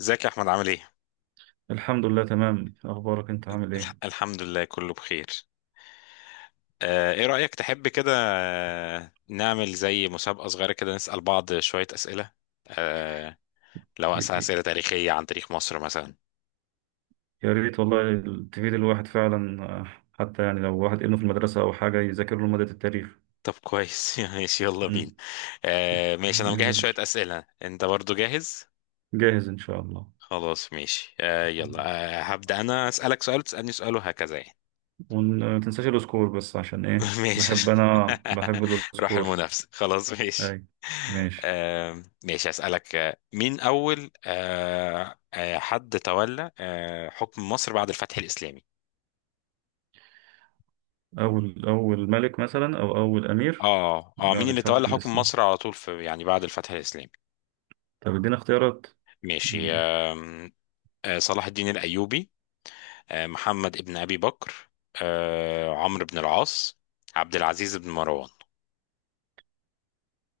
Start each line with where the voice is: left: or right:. left: ازيك يا احمد، عامل ايه؟
right: الحمد لله، تمام، اخبارك، انت عامل ايه؟
left: الحمد لله كله بخير. ايه رأيك، تحب كده نعمل زي مسابقة صغيرة كده، نسأل بعض شوية أسئلة؟ آه، لو
right: ي-
left: أسأل
right: ي-
left: أسئلة تاريخية عن تاريخ مصر مثلا.
right: يا ريت والله تفيد الواحد فعلا. حتى يعني لو واحد ابنه في المدرسة او حاجة يذاكر له مادة التاريخ.
left: طب كويس. ماشي، يلا بينا.
right: مم.
left: ماشي، أنا
right: يلا يا
left: مجهز شوية
right: باشا.
left: أسئلة، أنت برضو جاهز؟
right: جاهز ان شاء الله.
left: خلاص ماشي، يلا.
right: مم.
left: هبدأ أنا أسألك سؤال، تسألني سؤال، وهكذا يعني.
right: وما تنساش السكور، بس عشان ايه؟ بحب،
left: ماشي.
right: انا بحب
left: روح
right: السكور.
left: المنافسة، خلاص ماشي.
right: اي، ماشي.
left: ماشي، أسألك: مين أول حد تولى حكم مصر بعد الفتح الإسلامي؟
right: اول ملك مثلا او اول امير؟
left: اه، اه، مين
right: بعد
left: اللي
right: الفتح
left: تولى حكم
right: الاسلام.
left: مصر على طول، في يعني، بعد الفتح الإسلامي.
right: طب ادينا اختيارات.
left: ماشي.
right: مم.
left: صلاح الدين الأيوبي، محمد ابن أبي بكر، عمرو بن العاص، عبد العزيز بن مروان؟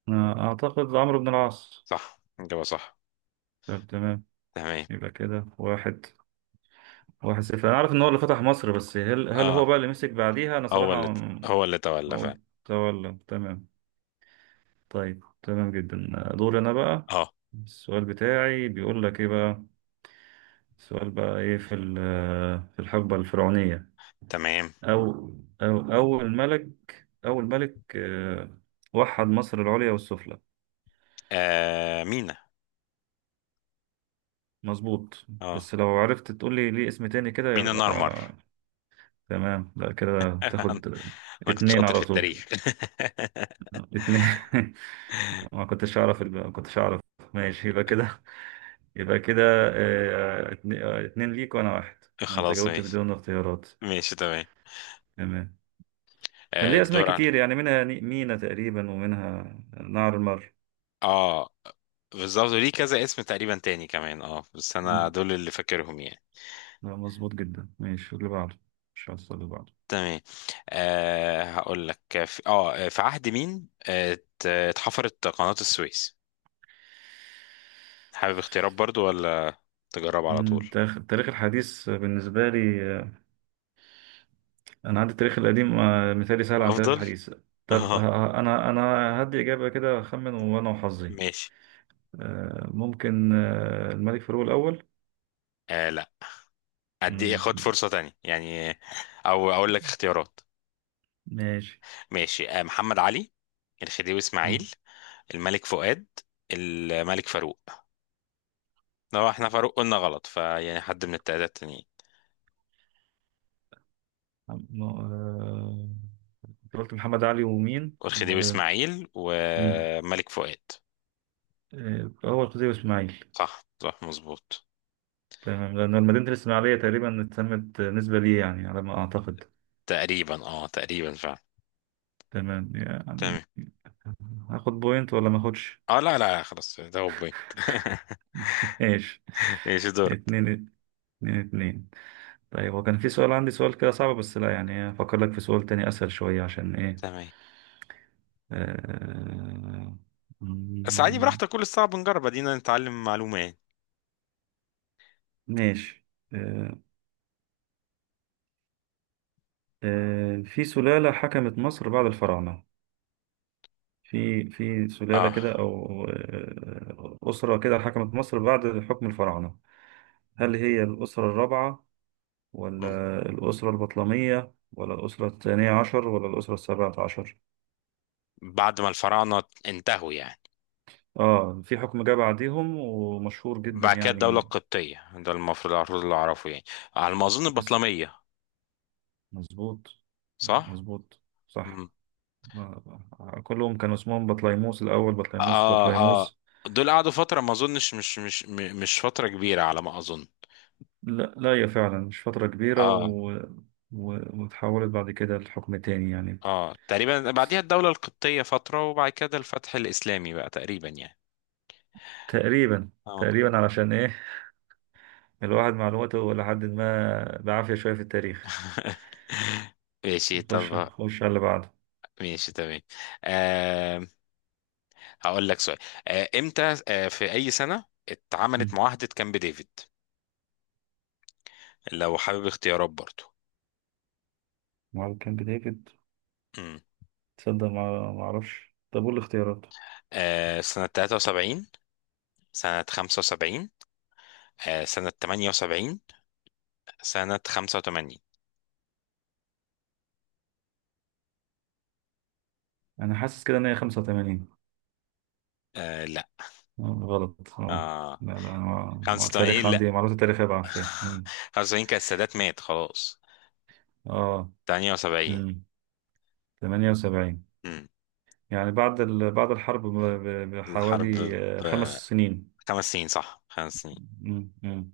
right: أنا اعتقد عمرو بن العاص.
left: صح، إجابة صح.
right: طب، تمام.
left: تمام.
right: يبقى كده واحد. واحد صفر. انا عارف ان هو اللي فتح مصر، بس هل هو
left: اه،
right: بقى اللي مسك بعديها؟ انا
left: هو
right: صراحة
left: اللي هو اللي تولى
right: ما
left: فعلا.
right: قلت. ولا، تمام. طيب، تمام جدا. دور انا بقى.
left: اه،
right: السؤال بتاعي بيقول لك ايه بقى؟ السؤال بقى ايه في في الحقبة الفرعونية،
left: تمام.
right: او او اول ملك ، وحد مصر العليا والسفلى؟
left: مينا.
right: مظبوط،
left: اه،
right: بس لو عرفت تقول لي ليه اسم تاني كده
left: مينا
right: يبقى.
left: نارمر.
right: تمام، لا كده تاخد.
left: انا كنت
right: اتنين
left: شاطر في
right: على طول.
left: التاريخ.
right: اتنين. ما كنتش اعرف. ماشي، يبقى كده. يبقى كده. اتنين ليك وانا واحد. انت
left: خلاص
right: جاوبت
left: ماشي.
right: بدون اختيارات.
left: ماشي، تمام.
right: تمام. كان ليه اسماء
left: الدور على.
right: كتير يعني، منها مينا تقريبا، ومنها نهر المر.
left: اه، بالظبط، ليه كذا اسم تقريبا تاني كمان. اه، بس انا
right: مم.
left: دول اللي فاكرهم يعني.
right: لا، مظبوط جدا. ماشي اللي بعده. مش هوصل اللي بعده.
left: تمام. هقول لك: في عهد مين اتحفرت قناة السويس؟ حابب اختيارات برضو، ولا تجرب على طول؟
right: التاريخ الحديث بالنسبة لي، أنا عندي التاريخ القديم، مثالي سهل عن التاريخ
left: افضل.
right: الحديث. طب،
left: اه،
right: أنا هدي إجابة كده، أخمن وأنا وحظي.
left: ماشي.
right: ممكن، الملك فاروق الأول.
left: لا، ادي خد
right: مم،
left: فرصة تانية يعني، او اقول لك اختيارات.
right: ماشي.
left: ماشي، محمد علي، الخديوي
right: مم.
left: اسماعيل، الملك فؤاد، الملك فاروق. لو احنا فاروق قلنا غلط، فيعني حد من التلاتة التانيين،
right: م- آه، أنت قلت محمد علي ومين
left: والخديوي اسماعيل
right: مم.
left: وملك فؤاد.
right: أول خطيب إسماعيل.
left: صح، صح، مظبوط.
right: تمام، لأن مدينة الإسماعيلية تقريبا اتسمت نسبة ليه يعني، على ما أعتقد.
left: تقريبا، اه، تقريبا فعلا.
right: تمام يعني.
left: تمام.
right: هاخد بوينت ولا ما اخدش؟
left: اه، لا، لا، خلاص، ده هو بوينت.
right: ماشي.
left: ايش دورك؟
right: اتنين اتنين اتنين. طيب، هو كان في سؤال عندي، سؤال كده صعب، بس لا يعني افكر لك في سؤال تاني اسهل شوية عشان ايه.
left: تمام.
right: آه،
left: بس عادي،
right: مم،
left: براحتك، كل الصعب نجرب، ادينا نتعلم معلومة يعني.
right: ماشي. آه، في سلالة حكمت مصر بعد الفراعنة. في سلالة
left: اه.
right: كده، أو، أسرة كده حكمت مصر بعد حكم الفراعنة. هل هي الأسرة الرابعة،
left: مم.
right: ولا الأسرة البطلمية، ولا الأسرة الثانية عشر، ولا الأسرة السابعة عشر؟
left: بعد ما الفراعنة انتهوا يعني؟
right: في حكم جه بعديهم ومشهور جدا
left: بعد كده الدولة
right: يعني.
left: القبطية، ده المفروض اللي أعرفه يعني، على ما أظن
right: بس.
left: البطلمية.
right: مظبوط.
left: صح؟
right: مظبوط
left: مم.
right: صح. كلهم كان اسمهم بطليموس الأول، بطليموس،
left: آه، آه،
right: بطليموس.
left: دول قعدوا فترة، ما أظنش مش فترة كبيرة، على ما أظن.
right: لا لا، هي فعلا مش فترة كبيرة
left: آه،
right: و... و... وتحولت بعد كده لحكم تاني يعني.
left: آه، تقريبا بعديها الدولة القبطية فترة، وبعد كده الفتح الإسلامي بقى تقريبا يعني.
right: تقريبا.
left: آه.
right: تقريبا، علشان ايه؟ الواحد معلوماته لحد ما بعافية شوية في التاريخ.
left: ماشي،
right: نخش
left: طب.
right: نخش على اللي بعده.
left: ماشي، تمام. آه هقول لك سؤال. إمتى، في أي سنة اتعملت
right: مم.
left: معاهدة كامب ديفيد؟ لو حابب اختيارات برضو:
right: وعلى كامب ديفيد. تصدق؟ ما اعرفش. طب قول الاختيارات.
left: سنة 73، سنة 75، سنة 78، سنة 85.
right: انا حاسس كده ان هي 85.
left: لا.
right: غلط.
left: آه.
right: لا لا، أنا ما
left: 85،
right: التاريخ عندي
left: لا.
right: معلومات التاريخية بعافية مم.
left: 75 كان السادات مات خلاص.
right: اه،
left: 78.
right: 78.
left: مم.
right: يعني بعد الحرب
left: الحرب،
right: بحوالي
left: ب-
right: 5 سنين.
left: خمس سنين، صح، خمس سنين.
right: مم. مم.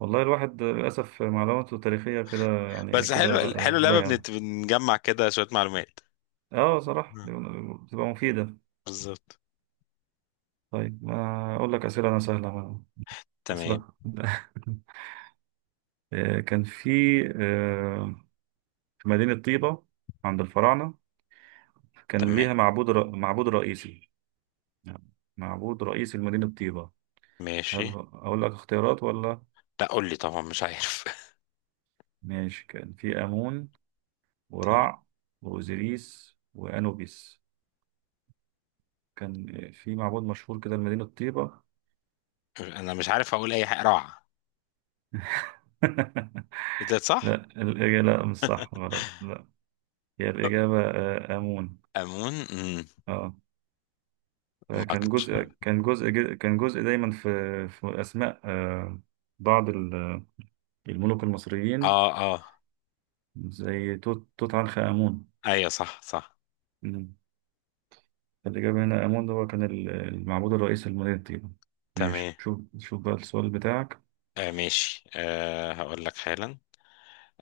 right: والله الواحد للأسف معلوماته التاريخية كده، يعني
left: بس
right: كده
left: حلو حلو
right: بقى
left: اللعبة،
right: ضايعة.
left: بنجمع كده شوية معلومات.
right: اه، صراحة
left: مم.
right: بتبقى مفيدة.
left: بالظبط.
right: طيب، ما أقول لك أسئلة أنا سهلة
left: تمام،
right: أسئلة. كان في آه، في مدينة طيبة عند الفراعنة كان
left: تمام،
right: ليها معبود رئيسي. نعم. معبود رئيسي لمدينة طيبة.
left: ماشي.
right: أقول لك اختيارات ولا؟
left: لا، قول لي، طبعا مش عارف.
right: ماشي، كان في آمون،
left: تمام.
right: ورع، وأوزيريس، وأنوبيس. كان في معبود مشهور كده لمدينة طيبة.
left: انا مش عارف اقول اي حاجة، روعة. إيه ده،
right: لا،
left: صح؟
right: الإجابة لا، مش صح، غلط، لا. هي الإجابة، آمون.
left: أمون.
right: اه، فكان
left: ماركت
right: جزء.
left: شهر.
right: كان جزء دايما في أسماء، بعض الملوك المصريين،
left: اه، اه،
right: زي توت عنخ آمون.
left: ايوه، صح، صح،
right: مم. فالإجابة هنا آمون، ده هو كان المعبود الرئيسي لمدينة طيبة.
left: تمام.
right: ماشي، شوف شوف بقى السؤال بتاعك.
left: ماشي. هقول لك حالا.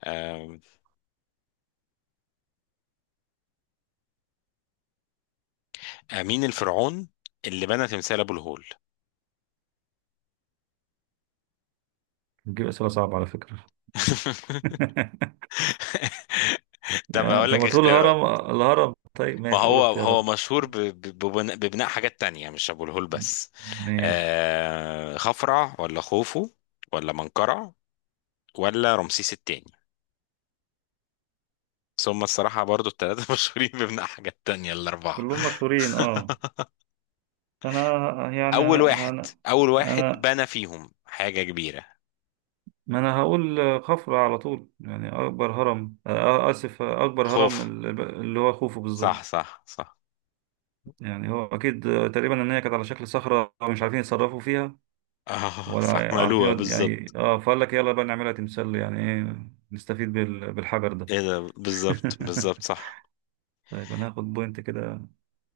left: آه مين الفرعون اللي بنى تمثال ابو الهول؟
right: بتجيب أسئلة صعبة على فكرة.
left: طب،
right: يعني
left: هقول
right: طب
left: لك
right: ما تقول
left: اختيارات.
right: هرم. الهرم. طيب،
left: ما
right: ماشي قول
left: هو هو
right: اختيارات.
left: مشهور ببناء حاجات تانية، مش ابو الهول بس.
right: ماشي،
left: خفرع ولا خوفو، ولا منقرع، ولا رمسيس التاني؟ ثم الصراحة برضو الثلاثة مشهورين ببناء حاجات تانية، الأربعة.
right: كلهم مشهورين، اه. انا، يعني
left: اول واحد
right: انا،
left: اول واحد
right: انا
left: بنى فيهم حاجة كبيرة.
right: ما انا هقول خفرة على طول. يعني اكبر هرم، اسف، اكبر هرم
left: خوف،
right: اللي هو خوفو
left: صح،
right: بالظبط.
left: صح، صح.
right: يعني هو اكيد، تقريبا ان هي كانت على شكل صخرة مش عارفين يتصرفوا فيها،
left: اه،
right: ولا عارفين
left: فعملوها
right: يعني
left: بالظبط.
right: اه، فقال لك يلا بقى نعملها تمثال يعني ايه، نستفيد بالحجر ده.
left: ايه ده، بالظبط، بالظبط، صح.
right: طيب انا هاخد بوينت كده،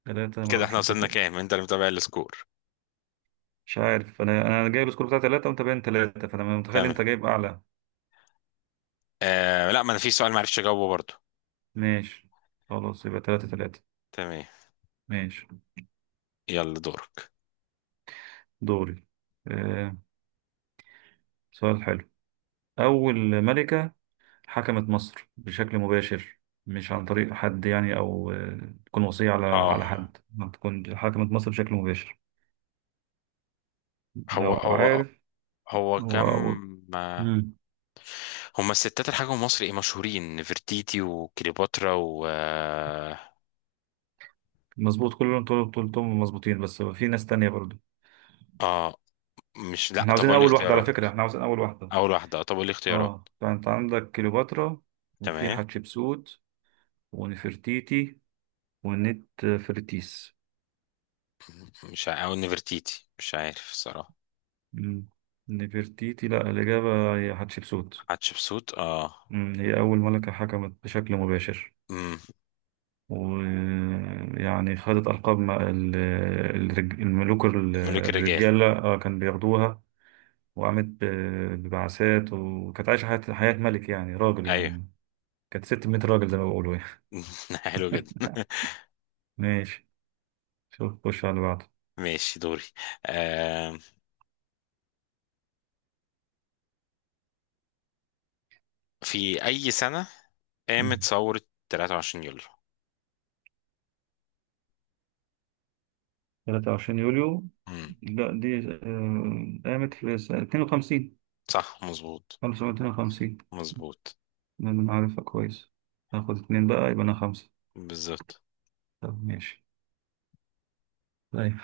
right: ثلاثة. ما
left: كده احنا
right: اعرفش انت؟
left: وصلنا كام؟ انت اللي متابع السكور.
right: مش عارف، انا جايب السكور بتاع ثلاثة، وانت باين ثلاثة، فانا متخيل
left: تمام.
right: انت جايب اعلى.
left: لا، ما انا في سؤال معرفش اجاوبه برضو.
right: ماشي، خلاص يبقى ثلاثة ثلاثة.
left: تمام.
right: ماشي،
left: يلا دورك.
right: دوري. آه سؤال حلو. اول ملكة حكمت مصر بشكل مباشر، مش عن طريق حد يعني، او، تكون وصية على
left: اه،
right: على حد، ما تكون حكمت مصر بشكل مباشر.
left: هو
right: لو
left: هو
right: عارف.
left: هو
right: هو
left: كم،
right: هو-
left: ما
right: مم.
left: هما الستات، الحاجة مصر ايه مشهورين، نفرتيتي وكليوباترا و اه
right: مظبوط كلهم، طول طول طول مظبوطين، بس في ناس تانية برضو.
left: آه، مش لا،
right: احنا
left: طب
right: عاوزين
left: قول لي
right: اول واحدة على
left: اختيارات.
right: فكرة، احنا عاوزين اول واحدة.
left: اول واحدة، اه، طب قول لي اختيارات.
right: اه، فانت عندك كليوباترا، وفي
left: تمام،
right: حتشبسوت، ونفرتيتي، ونت فرتيس.
left: مش ع- او نفرتيتي، مش عارف صراحة.
right: مم. نفرتيتي؟ لا، الإجابة هي حتشبسوت.
left: حتشبسوت. اه.
right: مم. هي أول ملكة حكمت بشكل مباشر،
left: امم
right: ويعني خدت ألقاب الملوك
left: الملوك الرجال.
right: الرجالة، كان بياخدوها، وقامت ببعثات، وكانت عايشة حياة ملك يعني، راجل
left: ايوه.
right: يعني. كانت 600 راجل زي ما بيقولوا يعني.
left: حلو جدا.
right: ماشي، شوف خش على اللي بعده.
left: ماشي، دوري. آه. في اي سنة قامت ثورة 23 يوليو؟
right: 23 يوليو.
left: امم
right: لا، دي، قامت في سنة 52.
left: صح، مظبوط.
right: 1952.
left: مظبوط.
right: أنا عارفها كويس. هاخد اتنين بقى، يبقى أنا خمسة.
left: بالظبط.
right: طب ماشي. طيب،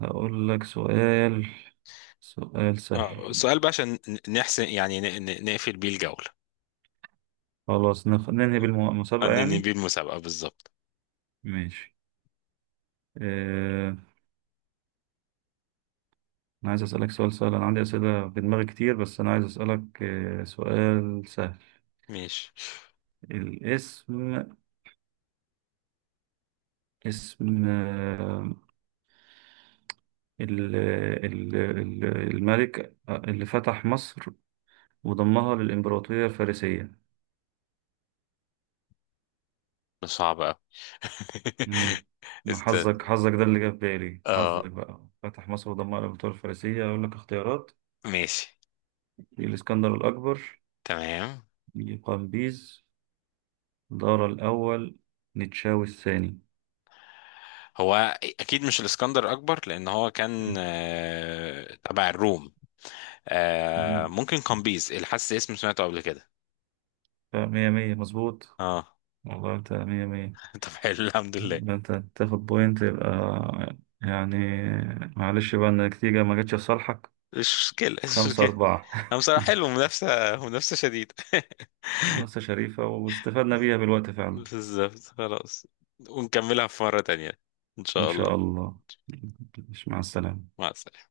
right: هقول لك سؤال، سؤال
left: اه،
right: سهل.
left: سؤال بقى عشان نحسن يعني نقفل بيه الجولة،
right: خلاص، ننهي بالمسابقة
left: ننهي
right: يعني.
left: بيه المسابقة، بالظبط.
right: ماشي. آه... أنا عايز أسألك سؤال سهل، أنا عندي أسئلة في دماغي كتير، بس أنا عايز أسألك سؤال سهل.
left: ماشي.
right: الاسم. اسم ال- الملك اللي فتح مصر وضمها للإمبراطورية الفارسية.
left: ده صعب أوي.
right: امم
left: استنى.
right: حظك حظك، ده اللي جه في بالي.
left: اه،
right: حظك بقى، فتح مصر وضمها للإمبراطورية الفارسية. أقول لك اختيارات؟
left: ماشي،
right: الإسكندر الأكبر،
left: تمام.
right: قمبيز، دارا الأول، نتشاوي الثاني.
left: هو اكيد مش الاسكندر الاكبر، لان هو كان
right: مم.
left: تبع الروم.
right: تمام،
left: ممكن قمبيز، اللي حاسس اسم سمعته قبل كده.
right: بقى مية مية، مظبوط.
left: اه.
right: والله أنت مية مية.
left: طب، حلو، الحمد لله.
right: ده أنت تاخد بوينت يبقى، يعني معلش بقى إن النتيجة ما جاتش في صالحك.
left: مش مشكله، مش
right: خمسة
left: مشكله.
right: أربعة.
left: انا بصراحه حلو، منافسه منافسه شديده.
right: مؤسسة شريفة، واستفدنا بيها بالوقت فعلا.
left: بالظبط خلاص. ونكملها في مره تانية، ان
right: إن
left: شاء
right: شاء
left: الله.
right: الله. مع السلامة.
left: مع السلامه.